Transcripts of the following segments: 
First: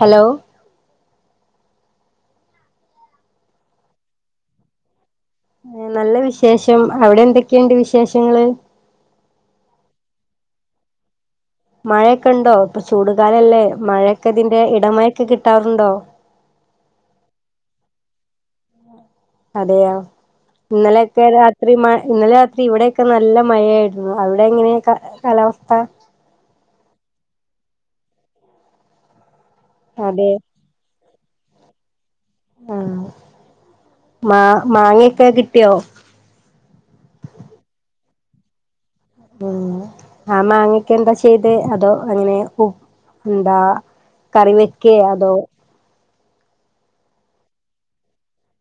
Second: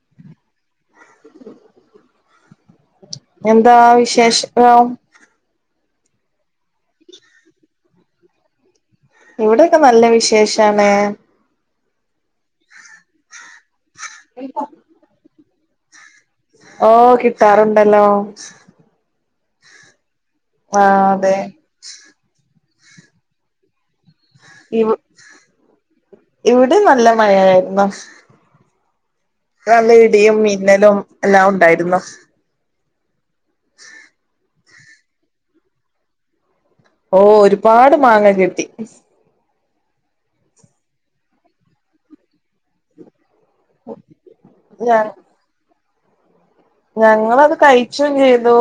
Hello? എന്താ വിശേഷം? നല്ല വിശേഷം. അവിടെ എന്തൊക്കെയുണ്ട് വിശേഷങ്ങള്? ഇവിടെയൊക്കെനല്ല വിശേഷാണ്. മഴയൊക്കെ ഉണ്ടോ? ഇപ്പ ചൂടുകാലല്ലേ മഴയൊക്കെ ഇതിന്റെ ഇടമഴയൊക്കെ കിട്ടാറുണ്ടോ? ഓ കിട്ടാറുണ്ടല്ലോ. അതെയോ ആ ഇന്നലെയൊക്കെ അതെ രാത്രി മ ഇന്നലെ രാത്രി ഇവിടെയൊക്കെ നല്ല മഴയായിരുന്നു. അവിടെ എങ്ങനെ കാലാവസ്ഥ? ഇവിടെയും നല്ല മഴായായിരുന്നു. നല്ല അതെ ഇടിയും മിന്നലും എല്ലാം ഉണ്ടായിരുന്നു. ഉം മാ മാങ്ങയൊക്കെ കിട്ടിയോ? ഓ ഒരുപാട് മാങ്ങ കിട്ടി. പിന്നെ ആ മാങ്ങയൊക്കെ എന്താ ചെയ്തേ അതോ ഉ അങ്ങനെ എന്താ കറിവെക്കെ ഞ അതോ ഞങ്ങളത് കഴിച്ചും ചെയ്തു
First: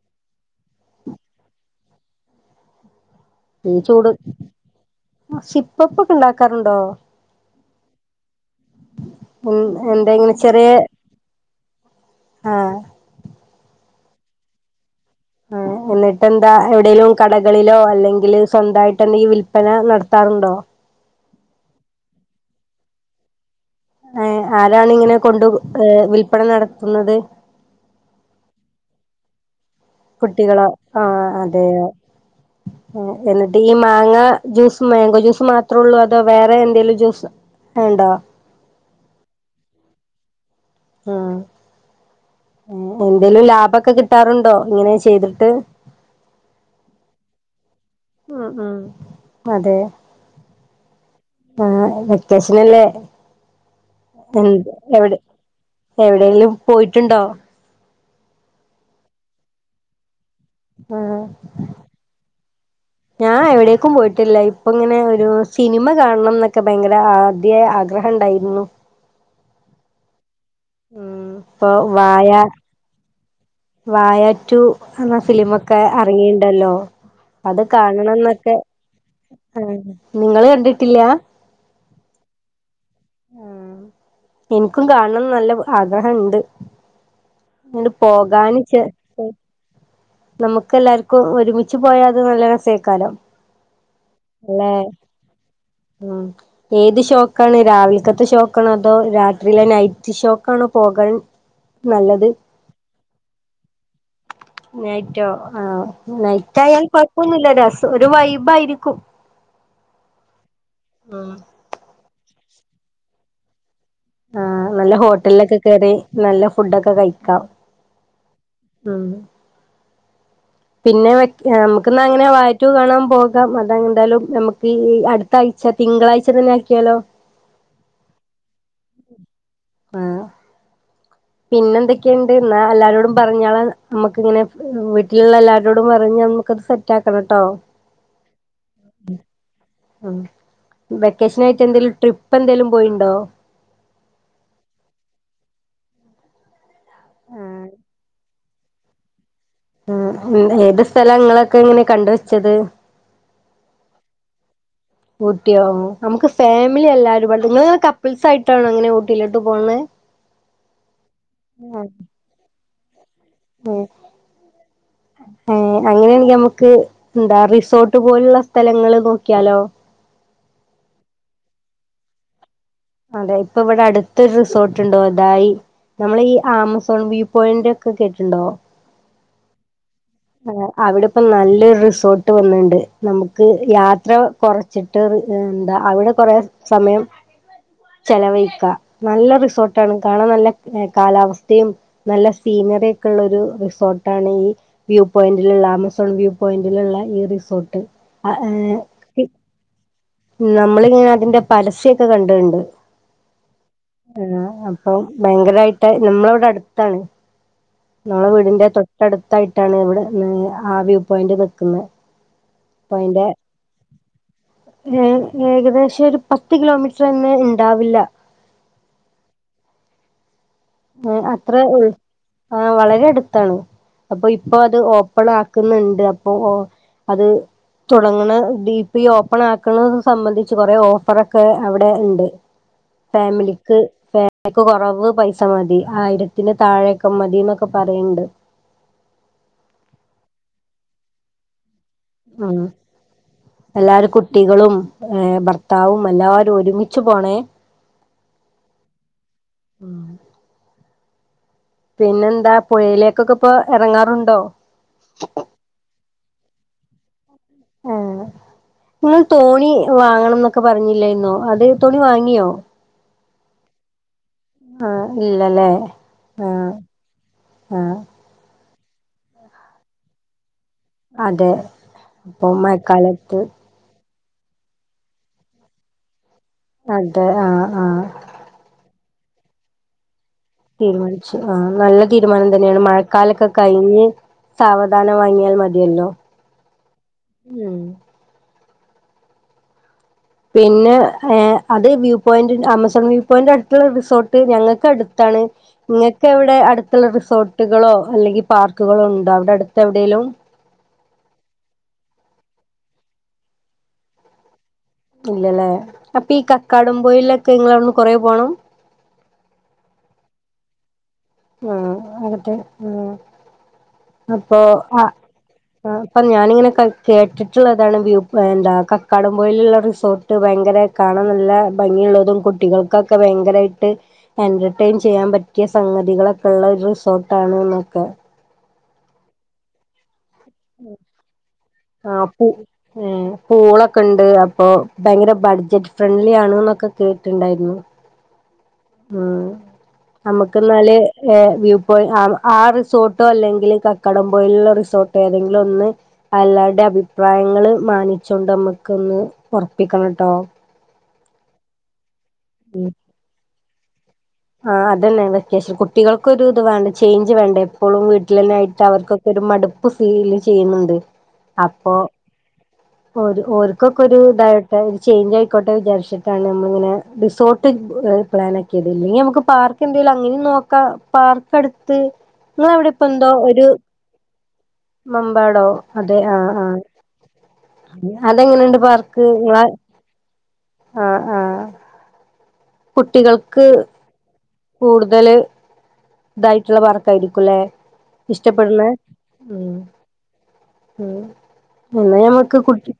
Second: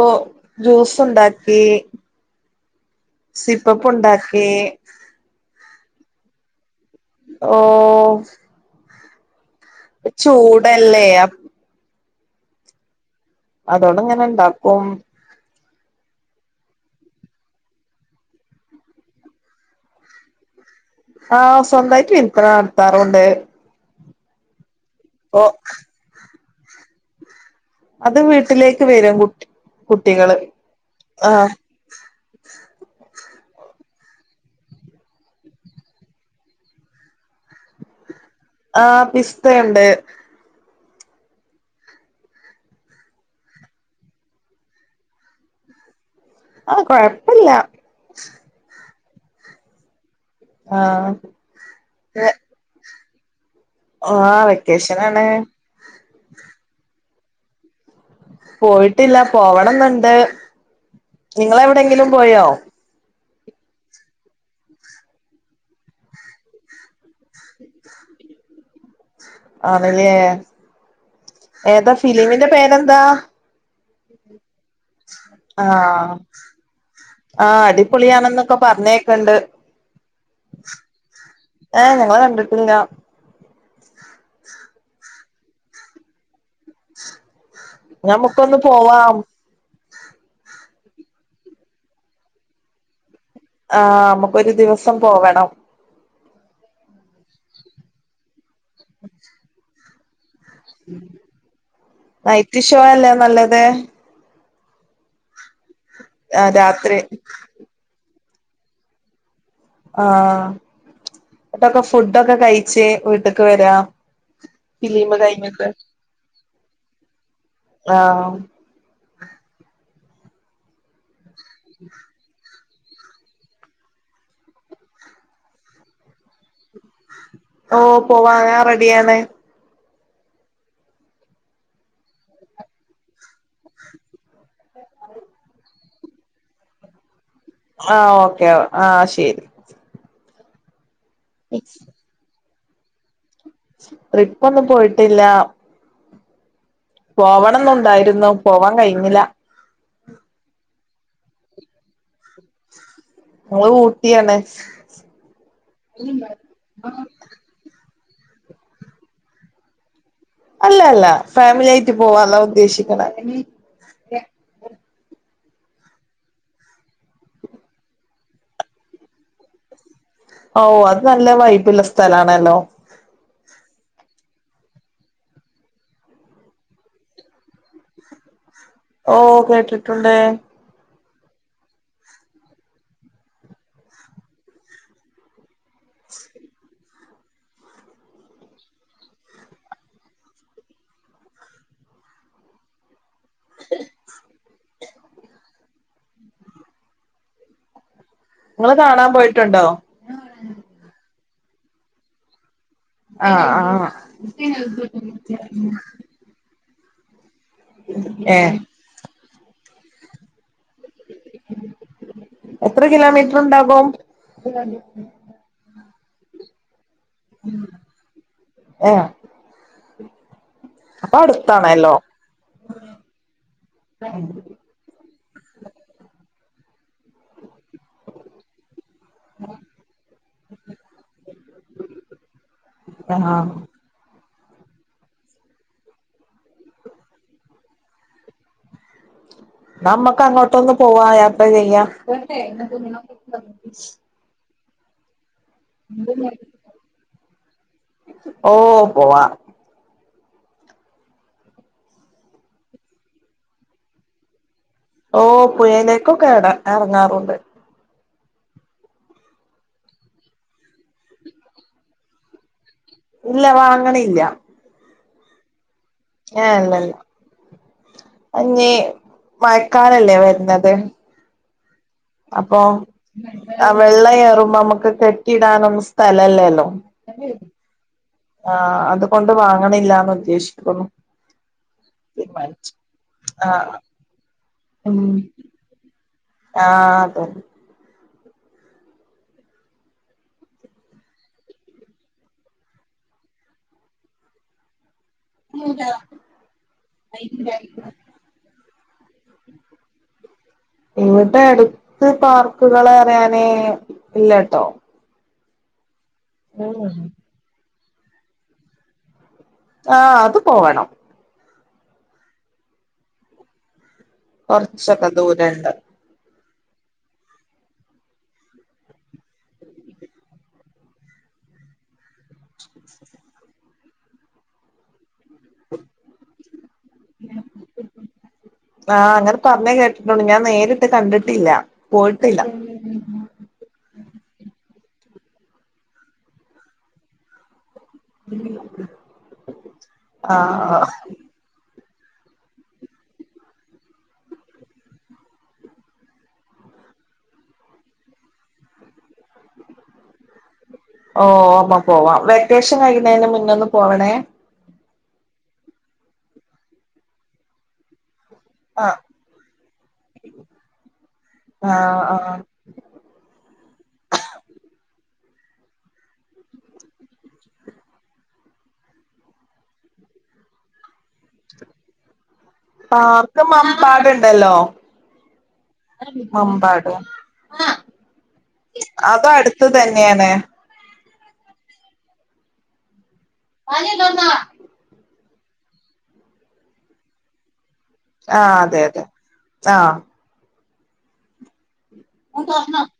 ജ്യൂസ് ഉണ്ടാക്കി. ഈ സിപ്പപ്പ് ചൂട് ഉണ്ടാക്കി സിപ്പപ്പൊക്കെ ഉണ്ടാക്കാറുണ്ടോ? ഓ എന്ത എന്തങ്കിലും ചെറിയ ചൂടല്ലേ ആ അതോണ്ടിങ്ങനെ ഇണ്ടാക്കും. ആ എന്നിട്ട് എന്താ എവിടെലും കടകളിലോ അല്ലെങ്കില് സ്വന്തയിട്ട് എന്തെലും വിൽപന നടത്താറുണ്ടോ? ആ സ്വന്തായിട്ട് വില്പന നടത്താറുണ്ട്. ഏ ആരാണ് ഇങ്ങനെ കൊണ്ട് ഓ ഏ വിൽപ്പന നടത്തുന്നത്? അത് വീട്ടിലേക്ക് വരും കുട്ടി കുട്ടികള് ആ ആഹ് അതെയോ. [unintelligible] എന്നിട്ട് ഈ മാങ്ങ ജ്യൂസ് മാങ്കോ ജ്യൂസ് മാത്ര ഉള്ളൂ അതോ വേറെ എന്തെലും ജ്യൂസ് - - ഉണ്ടോ? ആ പിസ്തയുണ്ട്. ഉം എന്തേലും ലാഭക്കെ കിട്ടാറുണ്ടോ ഇങ്ങനെ ചെയ്തിട്ട്? ആ കൊഴപ്പില്ല. ഉം, ഉംഅതെ ആഹ് ആ വെക്കേഷ നല്ലേ ആഹ് എന്ത് എവിടെ വെക്കേഷനാണ് എവിടെയെങ്കിലും പോയിട്ടുണ്ടോ? പോയിട്ടില്ല പോവണം എന്നുണ്ട്. നിങ്ങള് എവിടെങ്കിലും പോയോ? ഞാ ൻ എവിടേക്കും പോയിട്ടില്ല. ഇപ്പ ഇങ്ങനെ ഒരു സിനിമ കാണണം എന്നൊക്കെ ഭയങ്കര അദിയായ ആഗ്രഹം ഉണ്ടായിരുന്നു. ആണല്ലേ. ഉം ഇപ്പൊ ഏതാ ഫിലിമിന്റെ പേരെന്താ? വായാ റ്റു എന്ന ഫിലിമൊക്കെ ആഹ് എറങ്ങിണ്ടല്ലോ? അത് ആഹ് കാണണം എന്നൊക്കെ. അടിപൊളിയാണെന്നൊക്കെ പറഞ്ഞേക്കണ്ട് ആ നിങ്ങള് കണ്ടിട്ടില്ല? ഹ് ഞങ്ങള് കണ്ടിട്ടില്ല. ആ എനിക്കും കാണണം നല്ല ആഗ്രഹം ഉണ്ട്. ഇങ്ങട് പോകാൻ ഞമ്മുക്കൊന്ന് ചെ പോവാം നമുക്ക് എല്ലാർക്കും ഒരുമിച്ച് പോയാ അത് നല്ല രസേയ്ക്കാരം ആ നമുക്ക് ഒരു ദിവസം പോവണം. ഉം ഏത് ഷോയ്ക്കാണ് രാവിലത്തെ ഷോക്കാണോ അതോ രാത്രിയിലെ നൈറ്റ് ഷോ നൈറ്റ് ഷോ അല്ലേ നല്ലത് നൈറ്റോ ആ ആഹ് നൈറ്റ് ആയാൽ രാത്രി കൊഴപ്പൊന്നു ഇല്ല രസം ഒരു വൈബായിരിക്കും ആഹ് ഉം എന്നിട്ടൊക്കെ ഫുഡൊക്കെ കഴിച്ച് വീട്ടക്ക് വരാം ആ നല്ല ഹോട്ടലൊക്കെ കേറി നല്ല ഫുഡൊക്കെ കഴിക്കാം ആഹ് ഉം പിന്നെ നമുക്കിന്ന് അങ്ങനെ വാ ഴ ടു കാണാൻ പോകാം അതാ എന്തായാലും നമുക്ക് അടുത്താഴ്ച തിങ്കളാഴ്ച തന്നെ ആക്കിയാലോ ഓ പോവാം ഞാൻ റെഡിയാണ് ആഹ് പിന്നെ എന്തൊക്കെയുണ്ട് എന്നാ എല്ലാരോടും പറഞ്ഞാള് നമ്മുക്ക് ഇങ്ങനെ വീട്ടിലുള്ള എല്ലാവരോടും പറഞ്ഞ് നമുക്കത് സെ സെറ്റ് ആക്കണം ട്ടോ ആ ഓക്കെ ആ ശരി ഉം വെക്കേഷൻ ആയിട്ട് എന്തെലും ട്രിപ്പ് എന്തേലും പോയിണ്ടോ ട്രിപ്പ് ഒന്നും പോയിട്ടില്ല പോവണമെന്നുണ്ടായിരുന്നു പോവാൻ കഴിഞ്ഞില്ല ഉം ഏത് സ്ഥലംങ്ങളൊക്കെ എങ്ങനെ കണ്ടുവെച്ചത് ഞങ്ങള് ഊട്ടിയാണ് ഊട്ടിയോ നമുക്ക് ഫാമിലി എല്ലാവരും പാടെ നിങ്ങള് കപ്പിൾസ് ആയിട്ടാണോ അങ്ങനെ ഊട്ടിയിലോട്ട് പോകുന്നത് അല്ല അല്ല ഫാമിലി ആയിട്ട് പോവാ എന്നാ ഉദ്ദേശിക്ക്ണ ഏ അങ്ങനെയാണെങ്കിൽ നമുക്ക് എന്താ റിസോർട്ട് പോലുള്ള സ്ഥലങ്ങള് നോക്കിയാലോ ഓ അത് നല്ല വൈബ് ഉള്ള സ്ഥലാണല്ലോ അതെ ഇപ്പൊ ഇവിടെ അടുത്തൊരു റിസോർട്ട് ഉണ്ട് ഒതായി നമ്മൾ ഈ ആമസോൺ വ്യൂ പോയിന്റ് ഒക്കെ കേട്ടിണ്ടോ ഓ കേട്ടിട്ടുണ്ട് അവിടെ ഇപ്പം നല്ലൊരു റിസോർട്ട് വന്ന്ണ്ട് നമുക്ക് യാത്ര കുറച്ചിട്ട് എന്താ അവിടെ കുറേ സമയം ചെലവഴിക്ക നല്ല റിസോർട്ടാണ് കാണാൻ നല്ല കാലാവസ്ഥയും നല്ല സീനറി ഒക്കെ ഉള്ള ഒരു റിസോർട്ടാണ് ഈ വ്യൂ പോയിന്റിലുള്ള ആമ വ്യൂ പോയിന്റിലുള്ള ഈ റിസോർട്ട് ആ നിങ്ങള് കാണാൻ പോയിട്ടുണ്ടോ നമ്മളി ഇങ്ങനെ അതിന്റെ പരസ്യ ഒക്കെ കണ്ട്ണ്ട് ആഹ് ആഹ് ആഹ അപ്പൊ ഭയങ്കരായിട്ട് നമ്മള് ഇവിടെ അടുത്താണ് നമ്മളെ ഏഹ് വീടിന്റെ തൊട്ടടുത്തായിട്ടാണ് ഇവിടെ ആ വ്യൂ വ്യൂ പോയിന്റ് നിൽക്കുന്നത് എത്ര ഇപ്പൊ അയിന്റെ കിലോമീറ്റർ ഉണ്ടാകും ഏ ഏകദേശം ഒരു പത്ത് കിലോമീറ്റർ തന്നെ ഉണ്ടാവില്ല ആഹ് അത്ര ആ വളരെ അടുത്താണ് അപ്പൊ അപ്പോ അത് ഓപ്പണാക്ക്ന്ന്ണ്ട് അപ്പോ ഓ അത് തൊടങ്ങ്ണെ ഡി ഈ ഓപ്പണാക്കുന്നത് സംബന്ധിച്ച് കൊറേ ഓഫറൊക്കെ അവടെ ഇണ്ട് ആഹ് ഫാമിലി ക്ക് [unintelligible] കൊറവ് പൈസ മതി ആയിരത്തില് താഴേക്കെ മതി ന്നൊക്കെ പറീണ്ട്. ന്ന അമ്മക്ക് അങ്ങോട്ടൊന്നെ പോവാ യാട്ടാ [unintelligible] ഉം എല്ലാരും കുട്ടികളും ഏഹ് ഭർ ത്താവും എല്ലാരൊര്മിച്ച് പോണോ? ഓഹ് പോവാ ഉം പിന്നെന്താ പുഴയിലേക്കൊക്കെപ്പൊ എറങ്ങാറ്ണ്ടോ? ഓഹ് പുഴയിലേക്കൊക്കെട എറങ്ങാറുണ്ട്. ഉം ഇങ്ങള് തോണി വാങ്ങണം ന്നൊക്കെ പർഞ്ഞില്ലേന്നോ അത് തോണി വാങ്ങ്യോ? ഇല്ല വാങ്ങ്ണില്ല. ആഹ് ഇല്ലല്ലേ ഏഹ് ആഹ് അല്ലല്ല ആഹ് അത് ഞീ മയക്കാലല്ലേ വെര്ന്നത് അതൊ അപ്പൊ ആ വെള്ളം ന്നറിമ്പോ അമ്മക്ക് കെട്ടിടാനൊന്നും സ്ഥലല്ലല്ലോ. അതാ ആഹ് ആഹ് ആഹ് അത്കൊണ്ട് വാങ്ങ്ണില്ലാനുദ്ദേശി തീര്മാനിച്ചു ആഹ് നല്ല തീരുമാനം തന്നെണ് മഴക്കാലൊക്കെ ആ കഴിഞ്ഞ് സാവധാനം വാങ്ങ്യാ മത്യല്ലോ ആഹ് അതെന്നെ ഉം പിന്നെ എഹ് അത് വ്യൂ പോയിന്റ് ആമസോൺ വ്യൂ പോയിന്റട്ത്ത്ള്ള റിസോർട്ട് ഞങ്ങക്കട് താണ് ഇങ്ങക്കവടെ അട്ത്ത്ള്ള റിസോർട്ട്കളോ അല്ലെങ്കി പാർക്ക്കള്ണ്ടോ അവടെ അട്ത്തെവിടെലും ഇവട ട്ത്ത് പാർക്ക്കളറ്യാന് ഇല്ലട്ടോ ഇല്ലല്ലേ അപ്പൊ ഈ ഉം കക്കാടും പോയേലോക്കെ ഇങ്ങളട്ന്ന് കൊറേ പോണം. ആഹ് അത് പോവണം. ആഹ് അത് ഉം അപ്പൊ ആ കൊറച്ചൊക്കെ ദൂരണ്ട് ആഹ് അപ്പൊ ഞാനിങ്ങനെ കൾ കേട്ടിട്ടുള്ളതാണ് വ്യൂ പോയിൻ്റാ കക്കാടം പോയിലുള്ള റിസോർ ട്ട് ഭയങ്കര കാണാൻ നല്ല ഭംഗിള്ളൊരു [unintelligible] ട്ടികൾക്കൊക്കെ ഭയങ്കരായിട്ട് എന്റർടൈൻ ചെയ്യാൻ പ റ്റ്യാ സംഗതികളൊക്കെള്ള ഒര് റിസോർട്ടാണ് ന്നൊക്കെ ആഹ് അങ്ങനെ പർഞ്ഞേ കേട്ടിട്ടുണ്ട് ഞാൻ നേരിട്ട് കണ്ടിട്ടില്ല. ആഹ് പോയിട്ടില്ല പ്പ് ഉം പൂളൊക്കെണ്ട് അപ്പൊ ഭയങ്കര ബഡ്ജറ്റ് ഫ്രണ്ട്ല്യാണ് ന്നൊക്കെ കേട്ട്ണ്ടായിര്ന്നു. ഉം ആഹ് അമ്മക്ക്ന്നാല് ആഹ് വ്യൂ പോയിന്റ് ആ റിസോർട്ടോ അല്ലെങ്കില് കക്കടം പോയില്ള്ള റിസോർട്ടോ ഏതെങ്കിലൊന്ന് അല്ലാര്ടിം അഭിപ്രായങ്ങള് മാനിച്ചോണ്ടമ്മക്കൊന്ന് ഒർപ്പിക്കണട്ടോ ആഹ് അമ്മപോവാം വെക്കേഷൻ കയ്യ്ണേൻ്റെ മുന്നൊന്ന് പോവണേ. ആഹ് അതെന്നെ വെക്കേഷൻ കുട്ടികൾക്കൊരു ത് വാണ്ടേ ചെയ്ഞ്ച് വാണ്ടേ. എപ്പോളും വീട്ടിലെന്നായിട്ട് ആഹ് അവർക്കൊക്കൊരു മട്പ്പ് ഫീല് ചെയ്യ്ന്ന്ണ്ട് അപ്പോ ആഹ് ആഹ് ഓര് ഓര്ക്കൊക്കൊരു ഇതാ വാട്ടെ ഒര് ചെയ്ഞ്ചയിക്കോട്ടെ വിചാരിച്ചിട്ടാണ് നമ്മളിങ്ങനെ ഡിസോർട്ട് ഓര് പ്ലാനാക്ക്യാത ഇല്ലെങ്കി അ ക്ക് പാർക്ക് എന്തെിലും അങ്ങനെ നോക്കാം പാർക്ക് അടുത്ത് നിങ്ങളെ അവിടെപ്പോ എന്തോ പാർക്ക് ഒരു മമ്പാടുണ്ടല്ലോ മമ്പാടോ അതെ ആഹ് ആഹ് മമ്പാട് അതെങ്ങനെണ്ട് പാർക്ക് അത് അടുത്ത് തന്നെയാണ് ആഹ് ആഹ് കുട്ടികൾ അതന്തോന്ന [unintelligible] കൂടുതല് ഇതായിട്ടുള്ള പാർക്ക് ആയിരിക്കുംല്ലെ ആഹ് അതെ ഇഷ്ടപ്പെടുന്ന് അതെ ഉം ആഹ് ഉം ഇന്നാ ഞമ്മക്ക് കുട്ടി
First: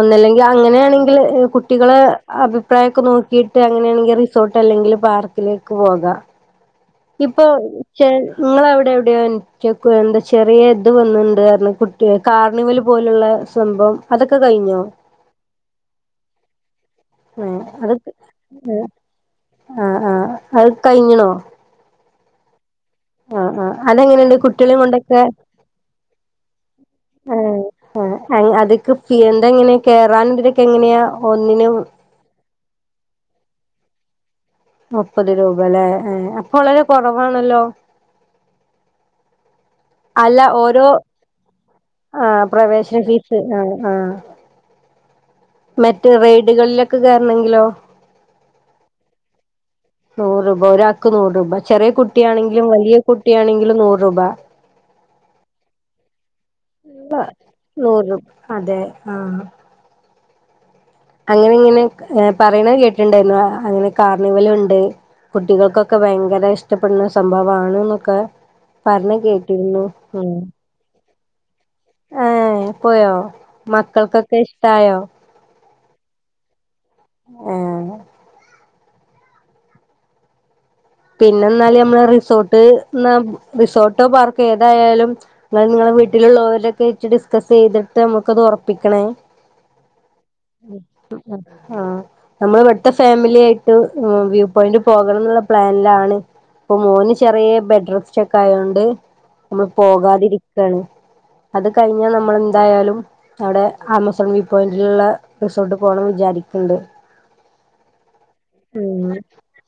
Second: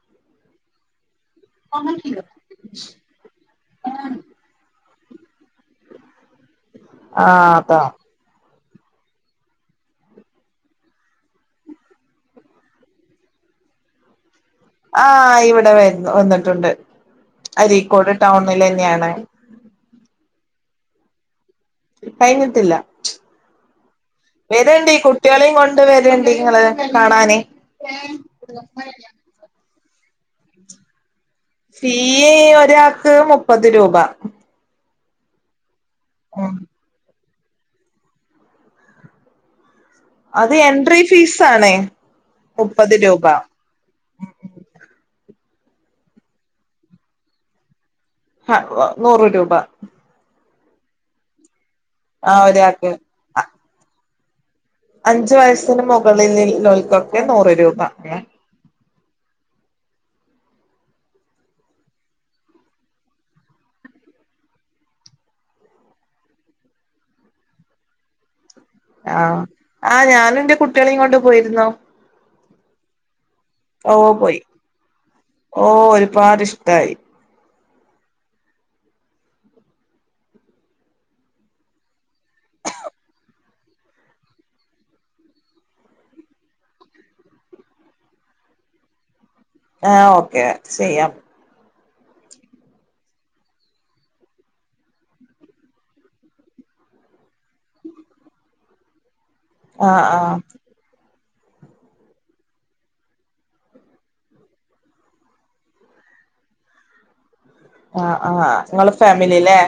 ഒന്നല്ലെങ്കിൽ അങ്ങനെയാണെങ്കിൽ കുട്ടികളെ അഭിപ്രായയോക്കെ നോക്കിയിട്ട് അങ്ങനെയാണെങ്കിൽ റിസോർട്ട് അല്ലെങ്കിൽ പാർക്കിലേക്ക് പോകാം ഇപ്പൊ ആഹ് അതാ [inaudible] ഇങ്ങളെ അവിടെ എവിടെയ എനി എന്താ ചെറിയ ഇത് വന്നിണ്ടെന്നു പറഞ്ഞു കുട്ടി കാർണിവൽ പോലുള്ള സംഭവം അതൊക്കെ കഴിഞ്ഞോ ആ ഇവിടെ വന്നിട്ടുണ്ട് ഏഹ് അത് അരീക്കോട് ടൗണിലെന്നെയാണ് ആഹ് ആഹ് കഴിഞ്ഞ്ണോ കഴിഞ്ഞിട്ട്ല്ല ആഹ് അതെങ്ങനെയുണ്ട് കുട്ടികളെയും വെരണ്ടി കൊണ്ടൊക്കെ കുട്ടികളെയും കൊണ്ട് വെരണ്ടി നിങ്ങള് കാണാന് ആ അതിലേക്ക് [inaudible] എങ്ങനെയാ കേറൻ ഇതൊക്കെ എങ്ങനെയാ ഒന്നിന് ഫീ ഒരാൾക്ക് മുപ്പത് രൂപ മുപ്പത് രൂപ അല്ലേ ഏ അപ്പൊ ഉം വളരെ കുറവാണല്ലോ [inaudible] അല്ല അത് ഓരോ എൻട്രി ഫീസ് ആണ് ആ മുപ്പത് പ്രവേശൻ രൂപ ഫീസ് ആഹ് ആഹ് മറ്റ് റെയ്ഡുകളിലൊക്കെ കയറണമെങ്കിലോ ആഹ് നൂറ് രൂപ നൂറ് രൂപ ഒരാൾക്ക് നൂറ് രൂപ ചെറിയ ആ കുട്ടിയാണെങ്കിലും ഒരാൾക്ക് വലിയ കുട്ടിയാണെങ്കിലും നൂറ് രൂപ അഞ്ചു വയസ്സിന് മുകളിലക്കൊക്കെ നൂറ് രൂപ നൂറ് അതെ ആഹ് അങ്ങനെ ഇങ്ങനെ പറയണ കേട്ടിട്ടുണ്ടായിരുന്നു അങ്ങനെ കാർണിവല ഉണ്ട് കുട്ടികൾക്കൊക്കെ ഭയങ്കര ഇഷ്ടപ്പെടുന്ന സംഭവമാണ് എന്നൊക്കെ പറഞ്ഞു കേട്ടിരുന്നു ആഹ് കുട്ടികളെ കൊണ്ടുപോയിരുന്നു ആഹ് പോയോ ഓ മക്കൾക്കൊക്കെ പോയി ഇഷ്ടായോ ഓ ഒരുപാട് ഇഷ്ടായി ആഹ് പിന്നെ എന്നാല നമ്മള റിസോർട്ട് റിസോർട്ടോ പാർക്ക് ഏതായാലും നിങ്ങ നിങ്ങളെ വീട്ടിലുള്ളവരൊക്കെ ഇട്ട ഡിസ്കസ് ചെയ്തിട്ട് നമ്മുക്കത് ഉറപ്പിക്കണേ ആഹ് ഓക്കെ ഉം ചെയ്യാം ആഹ് നമ്മൾ ഇവിടുത്തെ ഫാമിലി ആായിട്ട് വ്യൂ പോയിന്റ് പോകണം എന്നുള്ള പ്ലാനിലാണ് ഇപ്പൊ മോന് ചെറിയ ബെഡ് റെസ്റ്റ് ഒക്ക ആയോണ്ട് നമ്മൾ ആഹ് ആഹ് പോകാതിരിക്കയാണ് അത് കഴിഞ്ഞൽ നമ്മൾ എന്തായാലും അവിടെ ആമസോൺ വ്യൂ പോയിന്റിലുള്ള റിസോർട്ട് പോണം വിചാരിക്കണ്ട് ആഹ് ആഹ നിങ്ങള് ഫാമിലില്ലേ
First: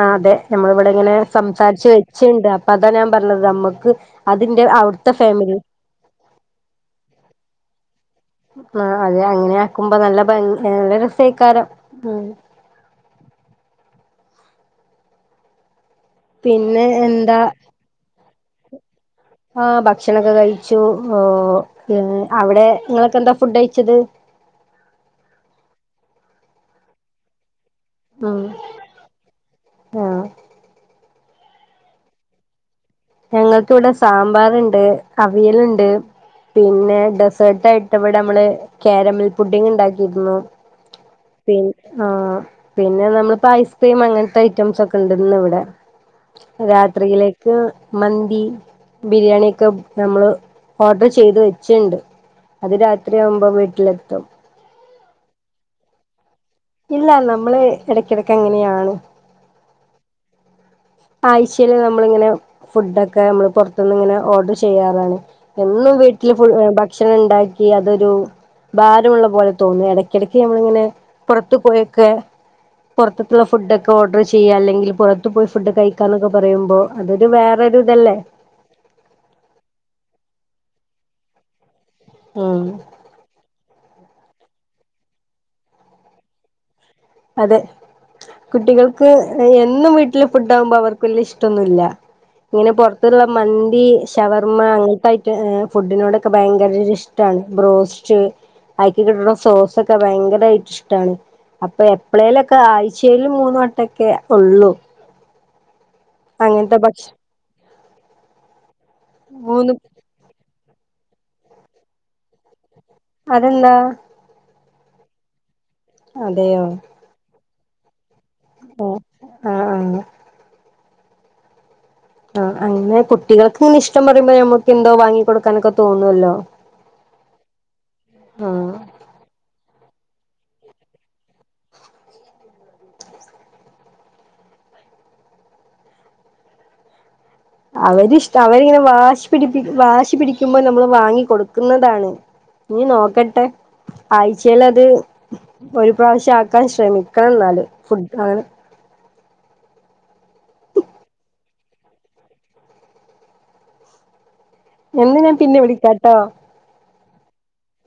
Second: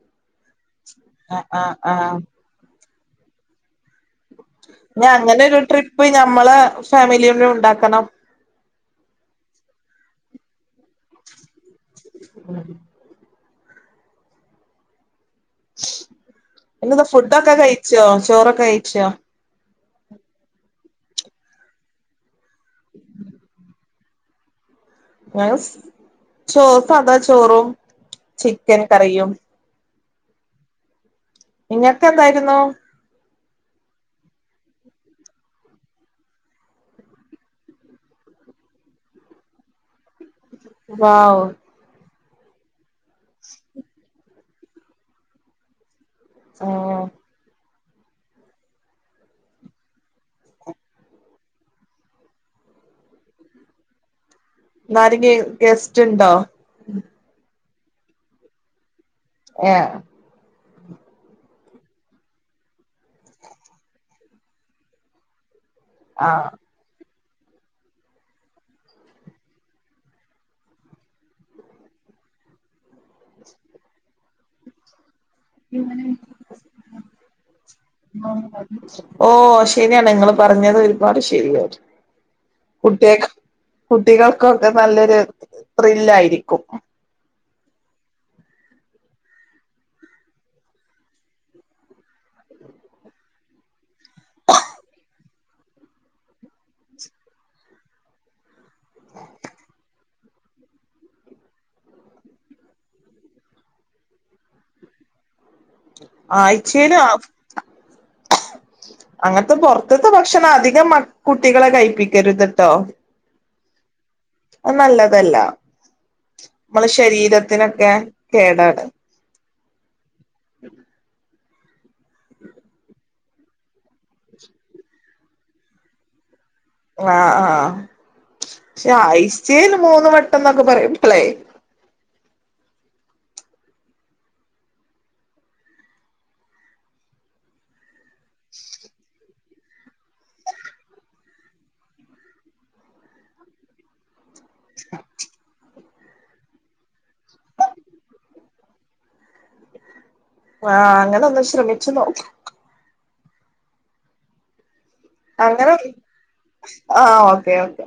ആ അതെ നമ്മള ഇവിടെ ഇങ്ങനെ ആഹ് ആഹ് സംസാരിച്ച് ആഹ് വെച്ചുണ്ട് അപ്പൊ അതാ ഞാൻ പറഞ്ഞത് നമ്മുക്ക് ഞ അങ്ങനെരു ട്രിപ്പ് ഞമ്മളെ ഫാമിലിയിലും ഉണ്ടാക്കണം ആ അത് അങ്ങനെ ആക്കുമ്പോ നല്ല ഭംഗ നല്ല രസേക്കാരം ഉ പിന്നെ എന്നന്താ എന്താ ഫുഡൊക്കെ കഴിച്ചോ ചോറൊക്കെ കഴിച്ചോ ആ ഭക്ഷണൊക്കെ കഴിച്ചു ഉം അവിടെ ങ്ങളൊക്കെന്താ ഫുഡ് കഴിച്ചത് ചോ സാധാ ചോറും ചിക്കൻ കറിയും ആഹ ഇന്നത്തെഎന്തായിരുന്നു ഞങ്ങൾക്ക് വിടെ സാമ്പാറ്ണ്ട് അവിയലുണ്ട് പിന്നെ ഡെസേർട്ട ആയിട്ട് ഇവിടെ നമ്മള് കാരമിൽ പുഡിംഗ്ഉണ്ടാക്കി വൗ പി ആ പിന്നെ നമ്മളിപ്പോ ഐസ്ക്രീം അങ്ങനെ ത്തെ ഐറ്റംസ് ഒക്കെ ഉണ്ടന്ന് ഇവിടെ ആഹ് രാത്രിയിലേക്ക് മന്തി ബിരിയാണി ഒക്കെ നമ്മള് ഓർഡർ ചെയ്ത് വെച്ചിണ്ട് അത് രാത്രിയാവുമ്പോ വീട്ടിലെത്തും ഇന്നാരങ്കിഗസ്റ്റ് ഉണ്ടോ ഇല്ല നമ്മള് ഇടക്കിടക്ക് അങ്ങനെയാണ് ഏ ആഴ്ചൽ നമ്മളിങ്ങനെ ഫുഡൊക്കെ നമ്മള് പുറത്ത നിന്ന് ഇങ്ങനെ ഓർഡർ ചെയ്യാറാണ് എന്നും വീട്ടില് ഫ ആഹ് ഭക്ഷണം ഉണ്ടാക്കി അതൊരു ഭാരമുള്ള പോലെ തോന്നി ഇടക്കിടക്ക് നഞമ്മളിങ്ങനെ പുറത്തു പോയൊക്കെ പുറത്ക്കുള്ള ഫുഡ് ഒക്കെ ഓർഡർ ചെയ്യ അല്ലെങ്കിൽ പുറത്തത്ത് പോയി ഫുഡ് കഴിക്കാന്നൊക്കെ പറയുമ്പോ അതൊരു വേറെൊ ഒരു ഇതല്ലേ ഓ ശരിയാണ് നിങ്ങള്ൾ പറഞ്ഞത് ഒരുപാട് ശരിയായി ഉം കുട്ടി കുട്ടികൾക്കൊക്കെ നല്ലൊരു ത്രില്ലായിരിക്കും അതെ കുട്ടികൾക്ക് എന്നും വീട്ടില് പുട്ട് ആകുമ്പോ അവർക്ക് വല്ല്യ ഇഷ്ടൊന്നുല്ല ഇങ്ങനെ പുറത്തുള്ള മന്തി ഷവർമ്മ അങ്ങനത്തെ ഐറ്റം ഫുഡിനോടൊക്കെ ഭയങ്കരരിഷ് ടാണ് ബ്രോസ്റ്റ് അക്കി കിട്ടുന്ന സോസൊക്കെ ഭയങ്കരമായി ഇഷ്ടമാണ് അപ്പ എപ്പളേലൊക്കെ ആഴ്ചേൽ മൂന്ന് വട്ടൊക്കെ ഉള്ളു ഭക്ഷ ആഴ്ച്ചേലാ അങ്ങനത്തെ മൂന്ന് പൊറത്തത്തെ ഭക്ഷണം അധികം മ കുട്ടികളെ കഴിപ്പിക്കരുത്ട്ടോ അതെന്താ അത് നല്ലതല്ല അതേയോ നമ്മളെ ശരീരത്തിനൊക്കെ കേടാണ് ആ ആ ആ അങ്ങനെ കുട്ടികൾക്ക് ഇഷ്ടം പറയുമ്പോ ഞമ്മക്ക് എന്തോ വാങ്ങി കൊടുക്കാനൊക്കെ തോന്നുവല്ലോ ആ ആ ആഹ് പക്ഷെ ആഴ്ച്ചേല് മൂന്ന് വട്ടം എന്നൊക്കെ പറയുമ്പളേ... അവന്റിഷ്ടം അവനിങ്ങനെ വാശി പിടിപി വാശി പിടിക്കുമ്പോൾ നമ്മൾ വാങ്ങി കൊടുക്കുന്നതാണ് ഇനി നോക്കട്ടെ ആഴ്ചേൽ അത് ഒരു പ്രാവശ്യം ആക്കാൻ ശ്രമിക്കണം എന്നാല് ഫുഡ് ആണ് ആ അങ്ങനെ ഒന്ന് ശ്രമിച്ചു നോക്ക് എന്ന ഞാൻ പിന്നെ വിളിക്കാട്ടോ ആ ഓക്കെ ഓക്കെ